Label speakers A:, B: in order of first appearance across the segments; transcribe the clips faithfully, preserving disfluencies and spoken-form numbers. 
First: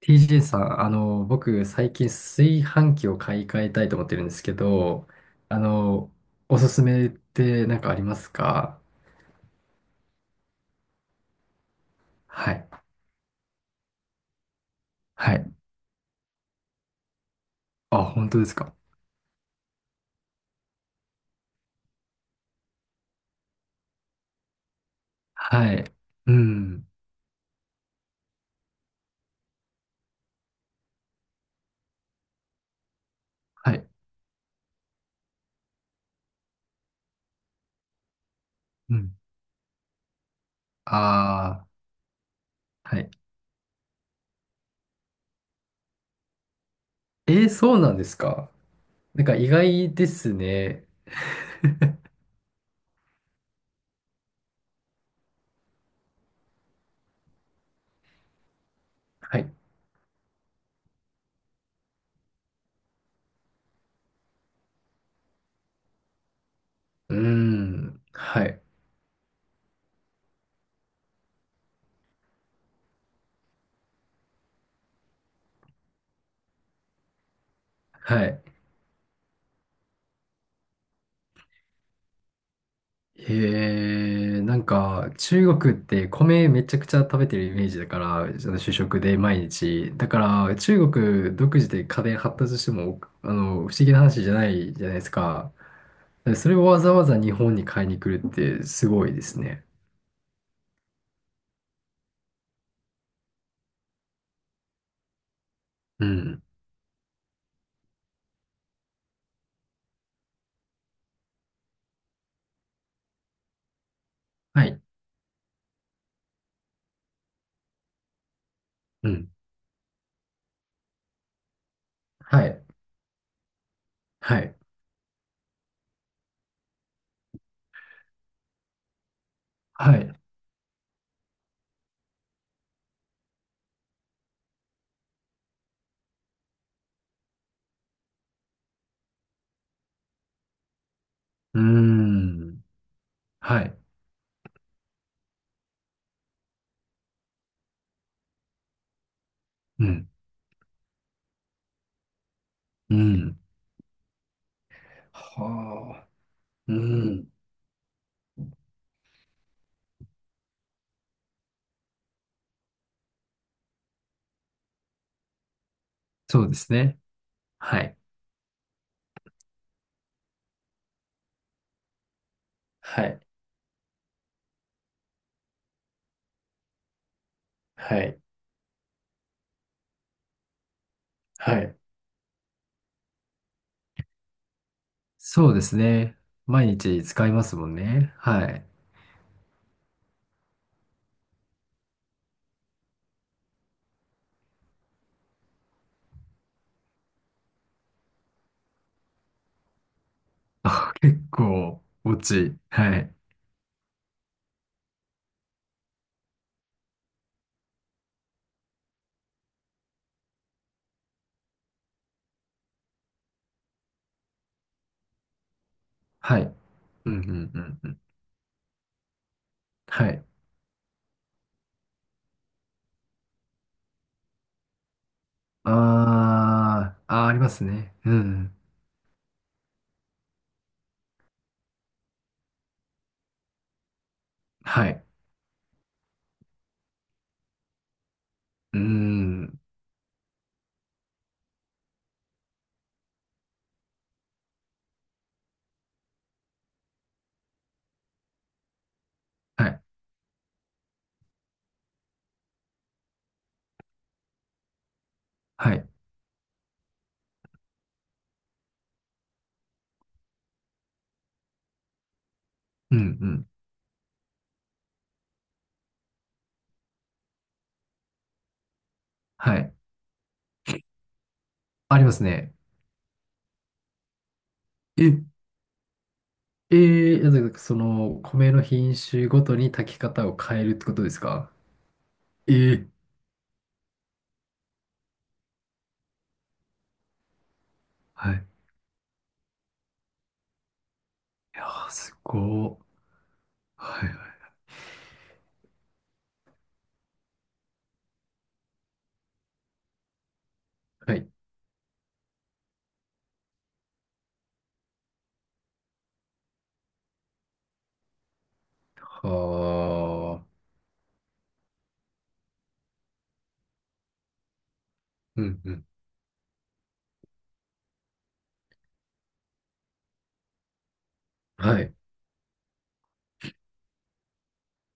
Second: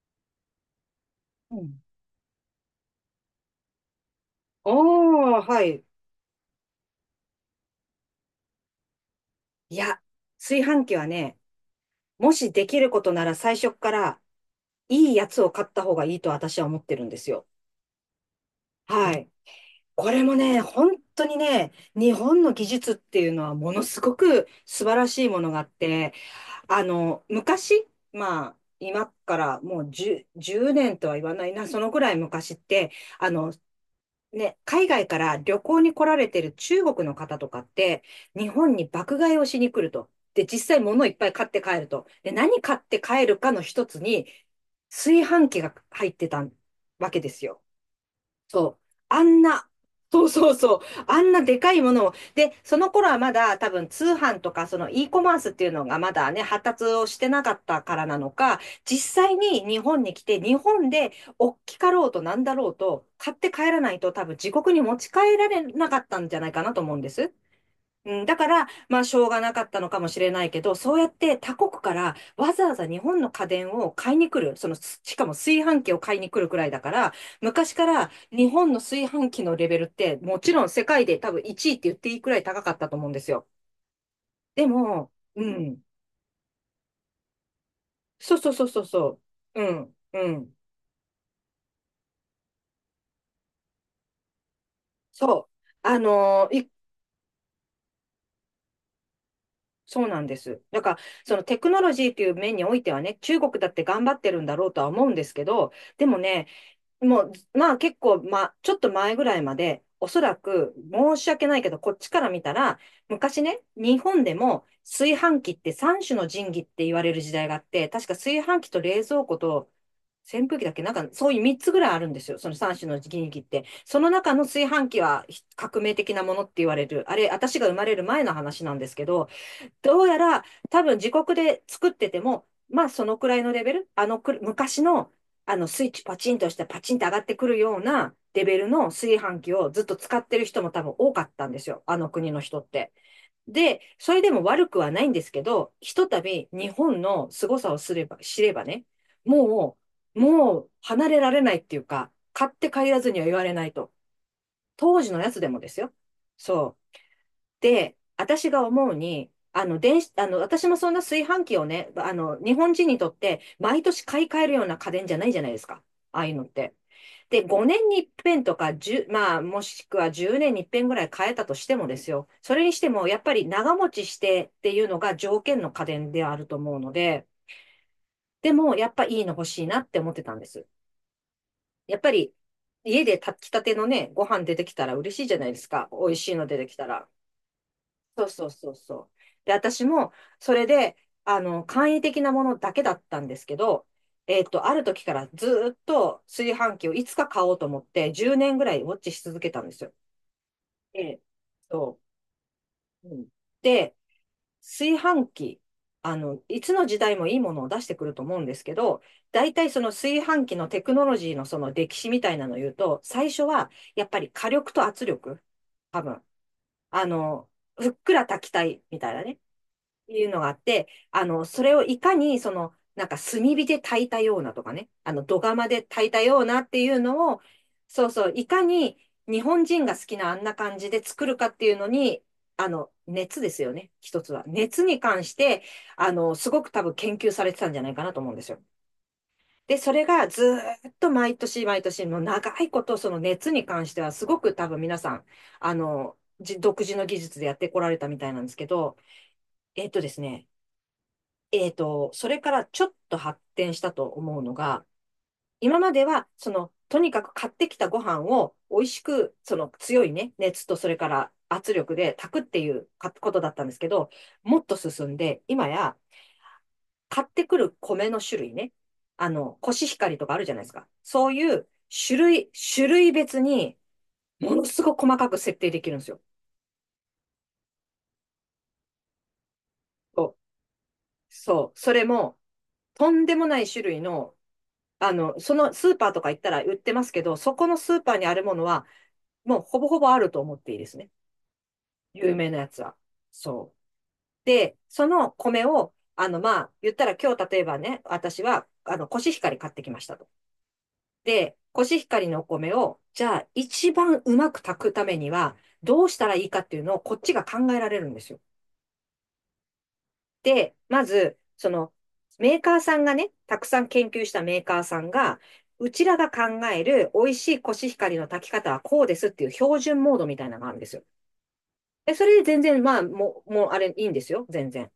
A: ティージェー さん、あの、
B: う
A: 僕、
B: ん。
A: 最近炊飯器を買い替えたいと思ってるんですけど、
B: おー、
A: あ
B: はい。
A: の、おすすめって何かありますか？
B: いや、炊飯器はね、もし
A: は
B: で
A: い。
B: きることなら最初っからいいや
A: は
B: つを
A: い。
B: 買った方がいいと私は思ってるんですよ。
A: あ、本当ですか？
B: はい。これもね、本当にね、日本の技術っていうのはものすごく素晴らしいものがあっ
A: はい。
B: て、
A: う
B: あ
A: ん。
B: の、昔、まあ、今からもうじゅう、じゅうねんとは言わないな、そのぐらい昔って、あの、
A: はい。
B: ね、海外から旅行に来られてる中国の方とかって、日本に
A: うん。
B: 爆買いをしに来ると。で、実際物いっぱい買って
A: あ
B: 帰ると。で、何買っ
A: あ、は
B: て
A: い。
B: 帰るかの一つに、炊飯器が入ってたわけです
A: えー、
B: よ。
A: そうなんですか？
B: そう。あ
A: なんか
B: ん
A: 意
B: な、
A: 外で
B: そう
A: す
B: そうそう。
A: ね。
B: あんなでかいものを。で、その頃はまだ多分通販とかその e コマースっていうのがまだね、発達をしてなかったからなのか、実際
A: はい。
B: に日本に来て、日本で大きかろうとなんだろうと、買って帰らないと多分自国に持ち帰られなかったんじゃないかなと思うんで
A: うー
B: す。
A: ん。
B: うん、だ
A: は
B: か
A: い。
B: ら、まあ、しょうがなかったのかもしれないけど、そうやって他国からわざわざ日本の家電を買いに来る、その、すしかも炊飯器を買いに来るくらいだから、昔から
A: はい。
B: 日本の炊飯器のレベルって、もちろん世界で多分いちいって言っていいくらい高かったと思うんです
A: へ
B: よ。
A: えー、なん
B: でも、
A: か
B: う
A: 中国っ
B: ん、
A: て米めちゃくちゃ食べてるイメージだから、あ
B: そうそう
A: の
B: そう
A: 主
B: そう
A: 食で
B: そ
A: 毎
B: う、う
A: 日。
B: ん、
A: だか
B: うん、
A: ら中国独自で家電発達しても、あの、不思議な話じゃないじゃないです
B: そ
A: か。
B: う、あ
A: で
B: の
A: そ
B: ー
A: れを
B: い
A: わざわざ日本に買いに来るってすごいですね。
B: そうなんです。だから、そのテクノロジーという面においてはね、中国だって頑張ってるんだろうとは思うんですけど、
A: う
B: でも
A: ん。
B: ね、もう、まあ結構、まあ、ちょっと前ぐらいまで、おそらく、申し訳ないけど、こっちから見たら、昔ね、日本で
A: は
B: も
A: い。
B: 炊飯器って三種の神器って言われる時代があって、確か炊飯器と冷
A: う
B: 蔵
A: ん。
B: 庫と扇風機だっけ、なんかそういう三つぐらいあるんですよ。
A: は
B: その
A: い。
B: 三種の神器って。その中
A: は
B: の
A: い。
B: 炊飯器はひ革命的なものって言われる。あれ、私が生まれる前の話なんですけど、
A: は
B: ど
A: い。
B: うや
A: う
B: ら多分自国で作ってても、まあそのくらいのレベル、あのく昔のあのスイッチパチンとしてパチンと上がってくるようなレベルの炊飯器をずっと使ってる人も多分多かったんで
A: ー
B: すよ、あの国の人
A: ん。
B: って。
A: はい。
B: で、それでも悪くはないんですけど、ひとたび日本の凄さをすれば、知ればね、も
A: うん。
B: う、もう離れられないっていうか、買って帰
A: う
B: らずには言
A: ん。
B: われないと。当時のやつでもですよ。
A: はあ。う
B: そう。
A: ん。
B: で、私が思うに、あの、電子、あの、私もそんな炊飯器をね、あの、日本人にとって毎年買い替えるような家電じゃないじゃないですか。ああいう
A: そ
B: のっ
A: うです
B: て。
A: ね。
B: で、5
A: は
B: 年
A: い。
B: に一遍とか、いちまあ、もしくはじゅうねんに一遍ぐらい変えたとしてもですよ。それにして
A: は
B: も、や
A: い。
B: っぱり長持ちしてっていうのが条件の家電であると思うので、
A: はい。
B: でも、やっぱいいの欲しいなって思ってたんです。
A: はい。
B: やっぱり、家で炊きたてのね、ご飯出てきたら嬉しいじゃな
A: そ
B: い
A: う
B: で
A: で
B: す
A: す
B: か。美味
A: ね。
B: しいの出て
A: 毎
B: きた
A: 日
B: ら。
A: 使いますもんね。
B: そう
A: は
B: そう
A: い。
B: そうそう。で、私も、それで、あの、簡易的なものだけだったんですけど、えっと、ある時からずーっと炊飯器をいつか買おうと思って、じゅうねんぐらいウォッチし続けたんですよ。
A: あ、
B: え
A: 結
B: え、
A: 構、
B: そ
A: 落ち。は
B: う。
A: い。
B: うんで、炊飯器、あの、いつの時代もいいものを出してくると思うんですけど、大体その炊飯器のテクノロジーのその歴史みたいなのを言うと、最初はやっぱり火力と圧力、多分、
A: はい。
B: あ
A: うん、う
B: の、
A: ん、うん、う
B: ふっ
A: ん。
B: くら炊きたいみたいなね。
A: は
B: い
A: い。
B: うのがあって、あの、それをいかに、その、なんか炭火で炊いたようなとかね、あの、土釜
A: あ
B: で炊いたようなっていう
A: ー、あー、
B: の
A: あり
B: を、
A: ますね。
B: そう
A: う
B: そう、い
A: ん。
B: かに日本人が好きなあんな感じで作るかっていうのに、あの、熱ですよね、一つは。熱
A: は
B: に
A: い。
B: 関して、あの、すごく多分研究されてたんじゃないかなと思うんですよ。
A: うん。
B: で、それがずーっと毎年毎年、もう長いこと、その熱に関しては、すごく多分皆さん、あの、じ独自の技術でやってこられたみたいなんですけど、
A: はい。
B: えっとですね、えっと、それからちょっと発展したと思うのが、
A: は
B: 今
A: い。
B: までは、その、とにかく買ってきたご飯を美味しく、その強いね、熱とそれから圧力で炊くっていう
A: うん、
B: か
A: う
B: ことだ
A: ん。
B: ったんですけど、もっと進んで、今や買ってくる米の種類ね、あの、
A: は
B: コ
A: い。
B: シヒカリとかあるじゃないですか。そういう
A: ありま
B: 種
A: す
B: 類、
A: ね。
B: 種類別にものすごく細
A: え、
B: かく設定できるんですよ。
A: えー、なんかその、米の品種ごとに炊き
B: そ
A: 方
B: う、
A: を変えるってことですか？
B: そうそれも、
A: えー、
B: とんでもない種類のあの、そのスーパーとか行ったら売ってますけど、そこのスーパーに
A: は
B: あ
A: い。い
B: るものは、もうほぼほぼあると思っていいですね。
A: やー、す
B: 有
A: ご
B: 名なや
A: ー。
B: つは。そう。
A: はい、は
B: で、その米を、あの、まあ、言ったら今日例えばね、私は、あの、コシヒカリ買ってきましたと。
A: い。はい。
B: で、コシヒカリのお米を、じゃあ、一番うまく炊くためには、どうしたらいいかっていうのを、こっちが考えられるんですよ。
A: はー。
B: で、まず、その、メーカーさんがね、たくさん研究したメーカーさんが、
A: うん、うん。
B: うちらが考える美味しいコシヒカリの炊き方はこうですっていう標準モードみたいなのがあるんですよ。
A: はい。
B: で、それで全然、まあ、もう、もうあれいいんですよ。全然。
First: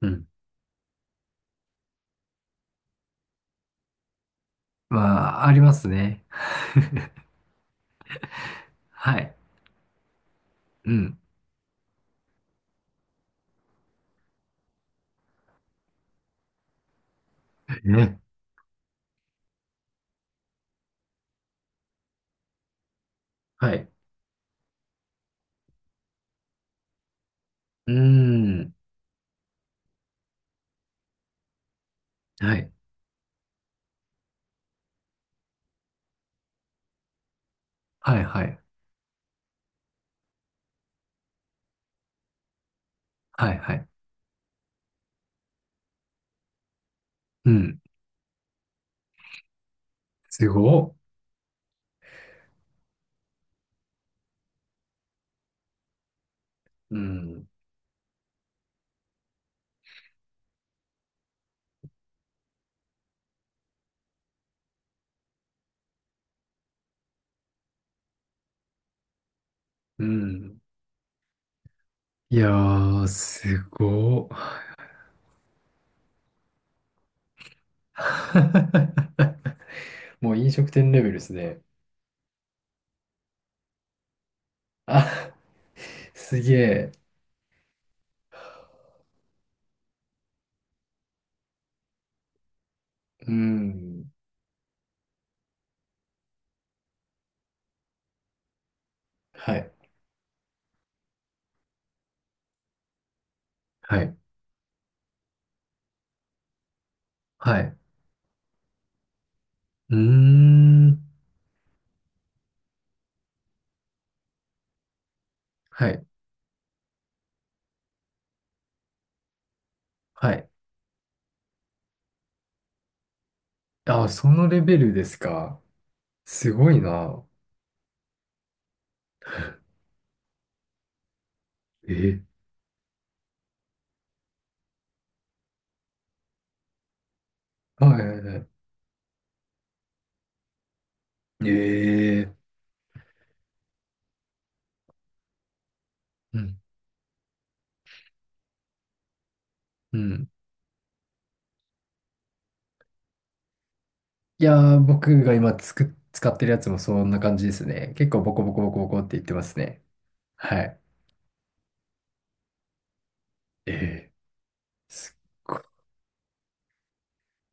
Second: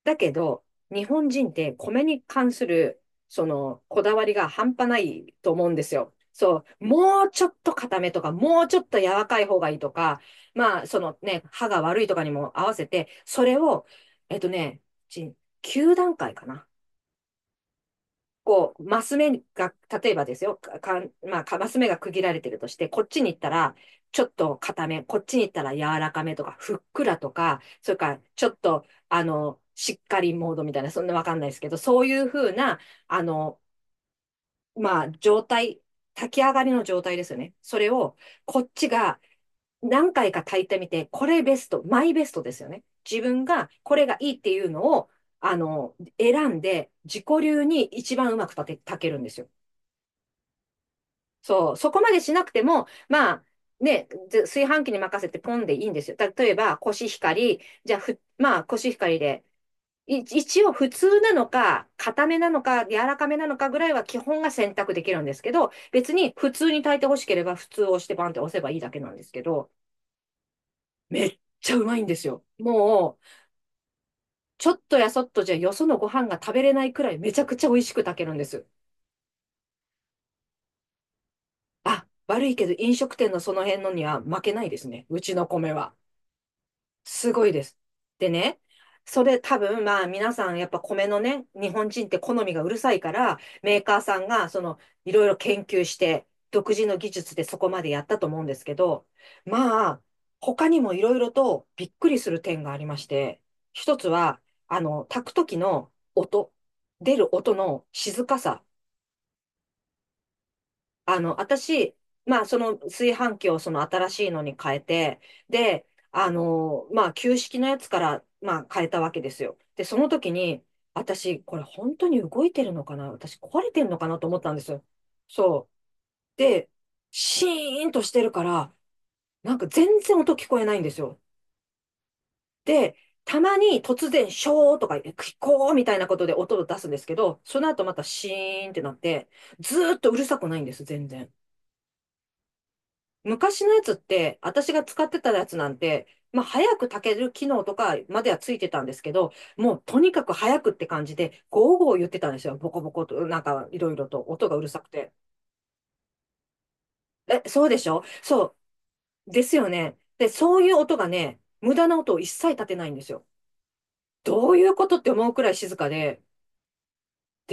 A: う
B: だ
A: ん。
B: けど、日本人って米に関する、その、こだわりが半端ない
A: まあ、
B: と
A: あり
B: 思う
A: ま
B: んで
A: す
B: すよ。
A: ね。
B: そう、もうちょっと固めとか、もうちょっと柔
A: は
B: ら
A: い。
B: かい方がいいとか、まあ、
A: う
B: そ
A: ん。
B: のね、歯が悪いとかにも合わせて、それを、えっとね、いちきゅうだんかい段階かな。
A: ね。
B: こう、マス目が、例えばですよ、か、かんまあ、かマス目が区切られてるとして、こっちに行ったら、
A: はい。
B: ちょっと硬め、こっちに行ったら柔らかめとか、ふっくらとか、
A: う
B: そ
A: ー
B: れからちょっ
A: ん。
B: と、あの、しっかりモードみたいな、そんなわかんないですけど、そういうふう
A: はい。
B: な、あの、まあ、状態、炊き上がりの状態ですよね。それを、
A: はい、は
B: こ
A: い。
B: っちが何回か炊いてみて、これベスト、マイベストですよね。自分
A: はい、
B: が
A: はい。
B: これがいいっていうのを、あの、選んで、自己
A: う
B: 流
A: ん。
B: に一番うまく炊け、炊けるんですよ。
A: すごっ。
B: そう、そこまでしなくても、まあ、ね、ず炊飯器に任せてポンでいいんですよ。た例えば、コ
A: う
B: シヒカ
A: ん。
B: リ、じゃあ、ふ、まあ、コシヒカリで、い一応普通なのか、硬めなのか、柔らかめなのかぐらいは基本が選択できるんですけど、別に普通に炊いて欲しければ普通を押してバンって押せばいいだけなんですけど、
A: うん。
B: めっちゃうまいんです
A: い
B: よ。
A: やー、
B: もう、
A: すごっ。
B: ちょっとやそっとじゃよそのご飯が食べれないくらいめちゃくちゃ美味しく炊けるんです。
A: もう飲食店レベルですね。
B: あ、悪いけど飲食店のその辺のには負けないですね。う
A: あ、
B: ちの米は。
A: すげえ。
B: すごいです。で、ね、それ多分、まあ皆さんやっぱ米のね、日本人って好みがうるさいか
A: うー
B: ら、メーカー
A: ん。
B: さんがそのいろいろ研究して、独自の技術でそこまでやったと思うんですけど、
A: はい。
B: まあ、他にもいろいろとびっくりする点がありまして、一
A: は
B: つ
A: い。
B: は、あの、炊く時の音、出る音
A: はい。
B: の静かさ。
A: うーん。
B: あの、私、まあ、その炊飯器をその新しいのに変えて、で、
A: はい。
B: あの、まあ、旧式のやつから、まあ、変えたわけですよ。で、その時
A: はい。
B: に、私、これ本当に動いてるのかな、私、壊れてんのか
A: あ、
B: なと
A: そ
B: 思っ
A: の
B: たん
A: レ
B: です
A: ベ
B: よ。
A: ルですか。
B: そう。
A: す
B: で、
A: ごいな。
B: シーンとしてるから、なんか全然音聞こえないんですよ。
A: え、
B: で、たまに突然、ショーとか、聞こうみたいなことで音を出すんですけど、その後
A: は
B: また
A: いはい
B: シ
A: はい。
B: ーンってなって、ずーっとうるさくないんです、全然。
A: ええ。
B: 昔のやつって、私が使ってたやつなんて、
A: う
B: まあ、
A: ん
B: 早く炊ける機能とかまではついてたんですけど、もう
A: う
B: とにか
A: ん。
B: く早くって感じで、ゴーゴー言ってたんですよ。ボコボコと、なんかいろいろと
A: い
B: 音がうる
A: や
B: さ
A: ー、
B: くて。
A: 僕が今つく、使ってるやつもそんな感
B: え、
A: じで
B: そ
A: す
B: うでし
A: ね。
B: ょ
A: 結構ボコボ
B: そ
A: コボコボコって言っ
B: う。
A: て
B: で
A: ま
B: す
A: す
B: よ
A: ね。
B: ね。で、そう
A: は
B: いう
A: い。
B: 音がね、無駄な音を一切立てないんですよ。
A: ええ。
B: どういうことって
A: すっ
B: 思うくらい
A: ご
B: 静かで、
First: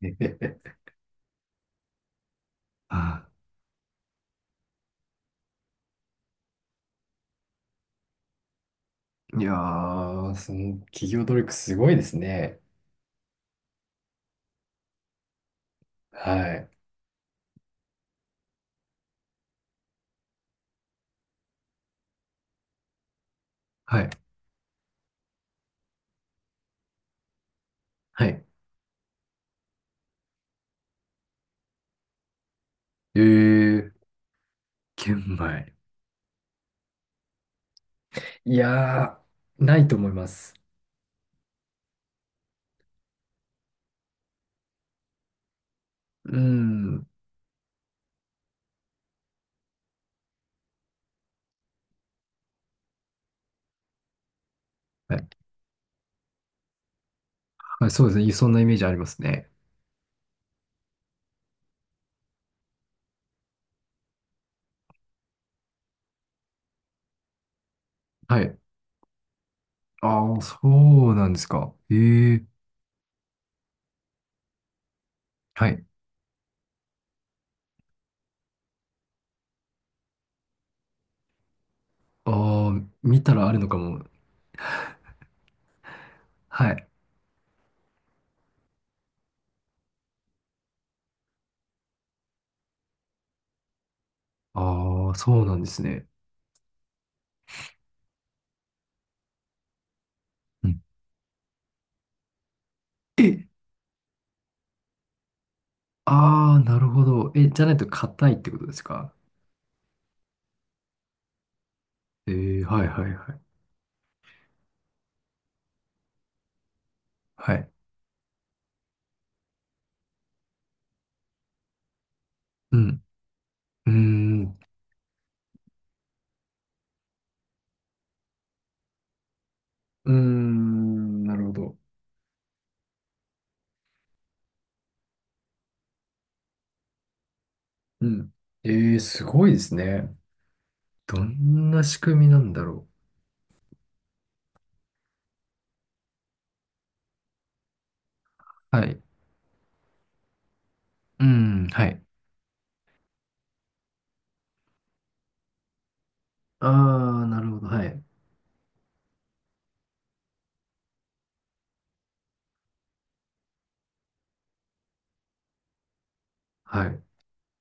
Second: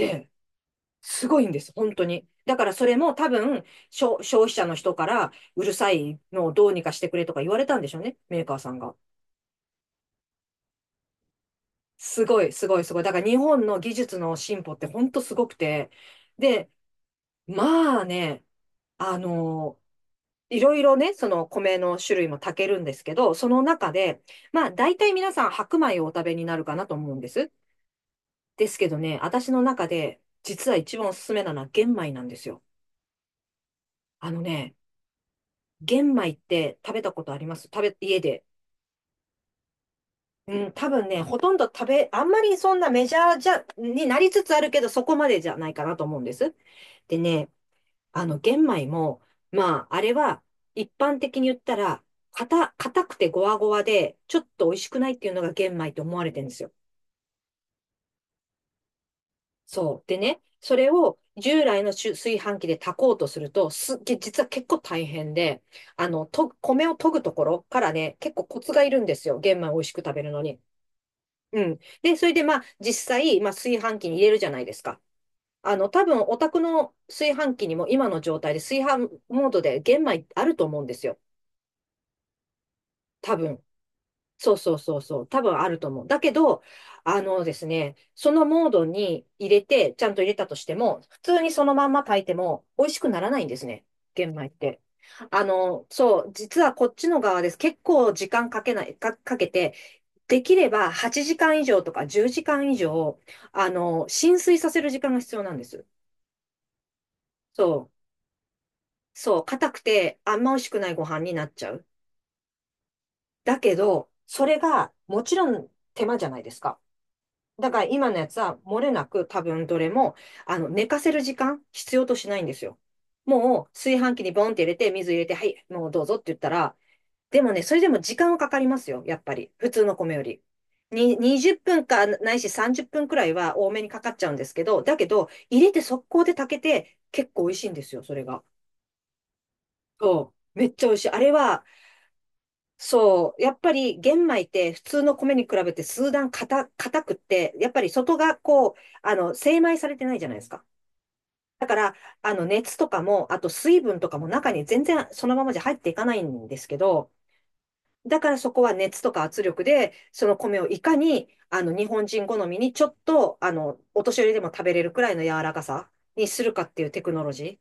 A: い。
B: すごいんです、本当に。だからそれも
A: あ。
B: 多分、消消費者の人からうるさいのをどうにかしてくれとか言われたんでしょうね、メーカーさんが。
A: いやー、その企業努力すごいです
B: すごい、
A: ね。
B: すごい、すごい。だから日本の技術の進歩って本当すごくて。
A: はい。
B: で、まあね、あの、いろいろね、その米の種類も炊けるんですけど、その中
A: はい。
B: で、まあ大体皆さん白米をお食べになるかなと思うんです。
A: はい。
B: ですけどね、私の中で実は一番おすすめなのは玄米なんですよ。
A: ええ。
B: あのね、
A: 玄米。
B: 玄米って食べたことあります食べ、家で。
A: いやー、ないと思います。
B: うん、多分ね、ほとんど食べ、あんまりそんなメジャーじゃ、になりつつあるけど、そこまでじゃないかなと思うんで
A: う
B: す。
A: ん。
B: でね、あの、玄米も、まあ、あれは、一般的に言ったら、硬、硬くてゴワゴワで、ちょっと美味しくない
A: は
B: って
A: い。
B: いうのが玄米と思われてるんですよ。
A: はい、そうですね。そんなイメージありますね。
B: そう。でね、それを従来の炊炊飯器で炊こうとすると、すっげ、実は結構大変で、あの、と、米を研ぐところからね、結
A: は
B: 構
A: い。
B: コツがいるんですよ。玄米を美味しく食べる
A: ああ、
B: の
A: そ
B: に。
A: うなんです
B: う
A: か。
B: ん。
A: え
B: で、それで
A: え。
B: まあ、実際、まあ、炊飯器に入れるじゃないですか。
A: は
B: あ
A: い。
B: の、多分、お宅の炊飯器にも今の状態で炊飯モードで玄米あると思うんですよ。
A: ああ、見た
B: 多
A: らある
B: 分。
A: のかも。
B: そうそうそうそう。多分あると思う。だけど、
A: はい。
B: あのですね、そのモードに入れて、ちゃんと入れたとしても、普通にそのまんま炊いても美味しくならないんですね。玄米って。
A: ああ、そ
B: あ
A: うなんです
B: の、
A: ね。
B: そう、実はこっちの側です。結構時間かけない、か、かけて、できれ
A: うん。
B: ばはちじかん以上とかじゅうじかん以上、
A: え、
B: あの、浸水させる時間が必要なんです。
A: ああ、なるほど。え、じゃな
B: そ
A: いと
B: う、
A: 硬いってことですか？
B: そう、硬くてあんま美味しくないご飯になっちゃう。
A: えー、はいはいはい。
B: だけど、それがもちろん手間じゃないですか。
A: は
B: だ
A: い。
B: から今のやつは漏れなく多分どれも、あの、寝かせる時間必要としないんですよ。
A: うん。
B: もう
A: うー
B: 炊飯器にボンっ
A: ん。
B: て入れて、水入れて、はい、もうどうぞって言ったら、でもね、それでも時間はかかりますよ、やっぱり。普通の
A: うー
B: 米より。に、
A: ん、なる
B: 20
A: ほど。
B: 分かないしさんじゅっぷんくらいは多めにかかっちゃうんですけど、だけど、入れて速攻で炊けて、結構美味しいんですよ、
A: う
B: それ
A: ん。
B: が。
A: えー、すごいですね。
B: そう。めっちゃ美味しい。あ
A: ど
B: れは、
A: んな仕組みなんだろ
B: そう、やっぱり玄米って普通の米に比べて数段硬、硬くって、やっぱり外がこう、
A: う。はい。
B: あの、精米されてないじゃないですか。
A: う
B: だ
A: ん、
B: か
A: は
B: ら、
A: い。
B: あの、熱とかも、あと水分とかも中に全然そのままじゃ入っていかないんですけど、
A: ああ、なるほど。はい。
B: だからそこは熱とか圧力で、その米をいかに、あの、日本人好みにちょっと、あの、お年寄りでも食べれるくらいの柔らかさにするかってい
A: は
B: うテ
A: い。
B: クノロジー。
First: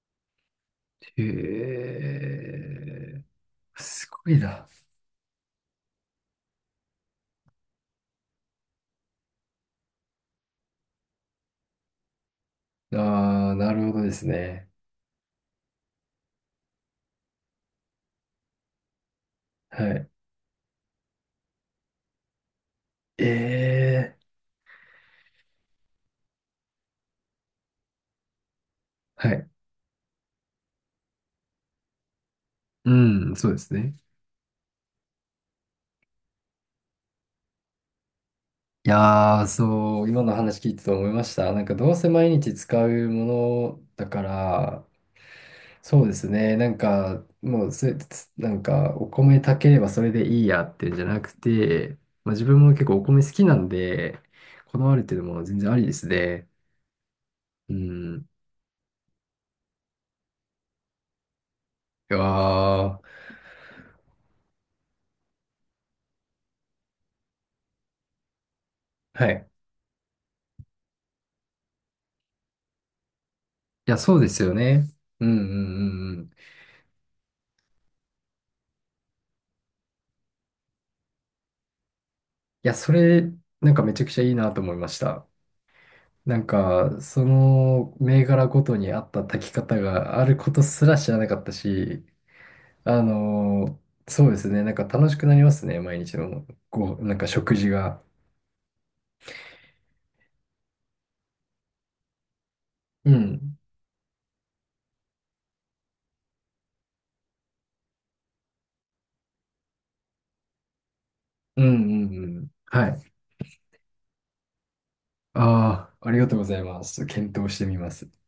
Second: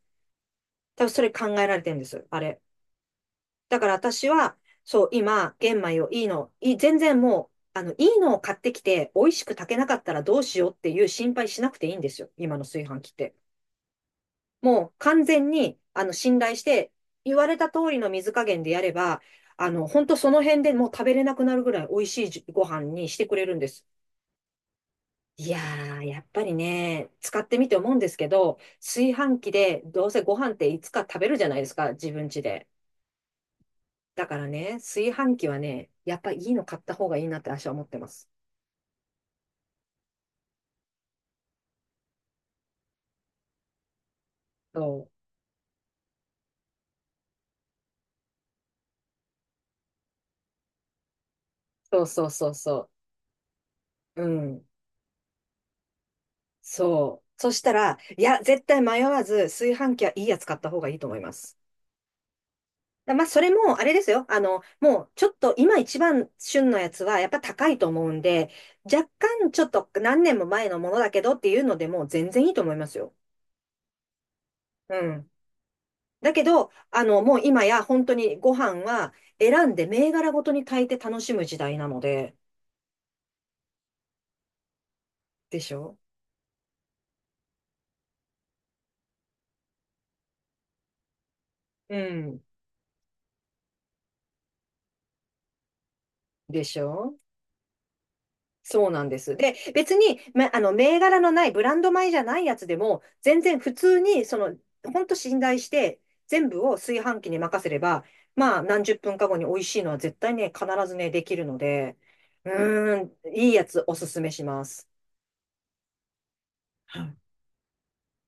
B: 多分そ
A: へ
B: れ考えられてるんです、あれ。
A: え、
B: だから
A: す
B: 私
A: ごい
B: は、
A: な。
B: そう、今、玄米をいいの、い全然もう、あの、いいのを買ってきて、美味しく炊けなかったらどうしようっていう心配しなくていいんですよ。今の炊飯器って。
A: ああ、なるほどですね。
B: もう完全に、あの、信頼して、言われた通りの水加減でやれば、あの、
A: は
B: 本
A: い。
B: 当その辺でもう食べれなくなるぐらい美味しいじご飯にし
A: え
B: てくれるんです。
A: え、
B: いやー、やっぱりね、使ってみて思うんですけど、炊
A: は
B: 飯
A: い。
B: 器でどうせご飯っていつか食べるじゃないですか、自分家で。
A: うん、そうですね。
B: だからね、炊飯器はね、やっぱいいの買った方がいいなって私は思ってます。
A: いやー、そう、今の話聞いてて思いました。なんかどうせ毎日使うものだから、
B: そう。
A: そうですね、なんかもうせ、つなんかお米炊ければそれでいいやってんじゃなくて、
B: そうそう
A: まあ、自
B: そう
A: 分も結
B: そ
A: 構お米好きなんで、
B: う。うん。
A: こだわるっていうのも全然ありですね。
B: そう。そした
A: う
B: ら、い
A: ん。
B: や、絶対迷わず炊飯器はいいやつ買った方がいいと思います。
A: いやー、
B: だまあ、それも、あれですよ。あの、もう、ちょっと、今一番旬のやつは、やっぱ高いと思うんで、若
A: はい。
B: 干、ちょっと、何年も前のものだけどっていうのでも、全然いいと思いますよ。
A: いや、そうですよね。
B: う
A: うん
B: ん。
A: うんうんうん。い
B: だけど、あの、もう今や、本当にご飯は、選んで、銘柄ごとに炊いて楽しむ時代なので、
A: や、それ、なんかめちゃくちゃいいなと思いました。
B: でしょ
A: なんか、その銘柄ごとに合った炊き方があることすら知らなかった
B: う
A: し、
B: ん。
A: あのそうですね、なんか楽しくなりますね、毎日の
B: でし
A: こう
B: ょ
A: なんか食事が。
B: そうなんです。で、別に、ま、あの、銘柄のない、ブランド米じゃないやつでも、
A: う
B: 全
A: ん。
B: 然普通に、その、ほんと信頼して、全部を炊飯器に任せれば、まあ、何十分か後に美味しいのは絶対ね、必ずね、できるの
A: うん
B: で、
A: うんう
B: う
A: ん。は
B: ー
A: い。
B: ん、いいやつおすすめします。
A: ああ、ありがとうございま
B: は
A: す。
B: い。
A: 検討してみます。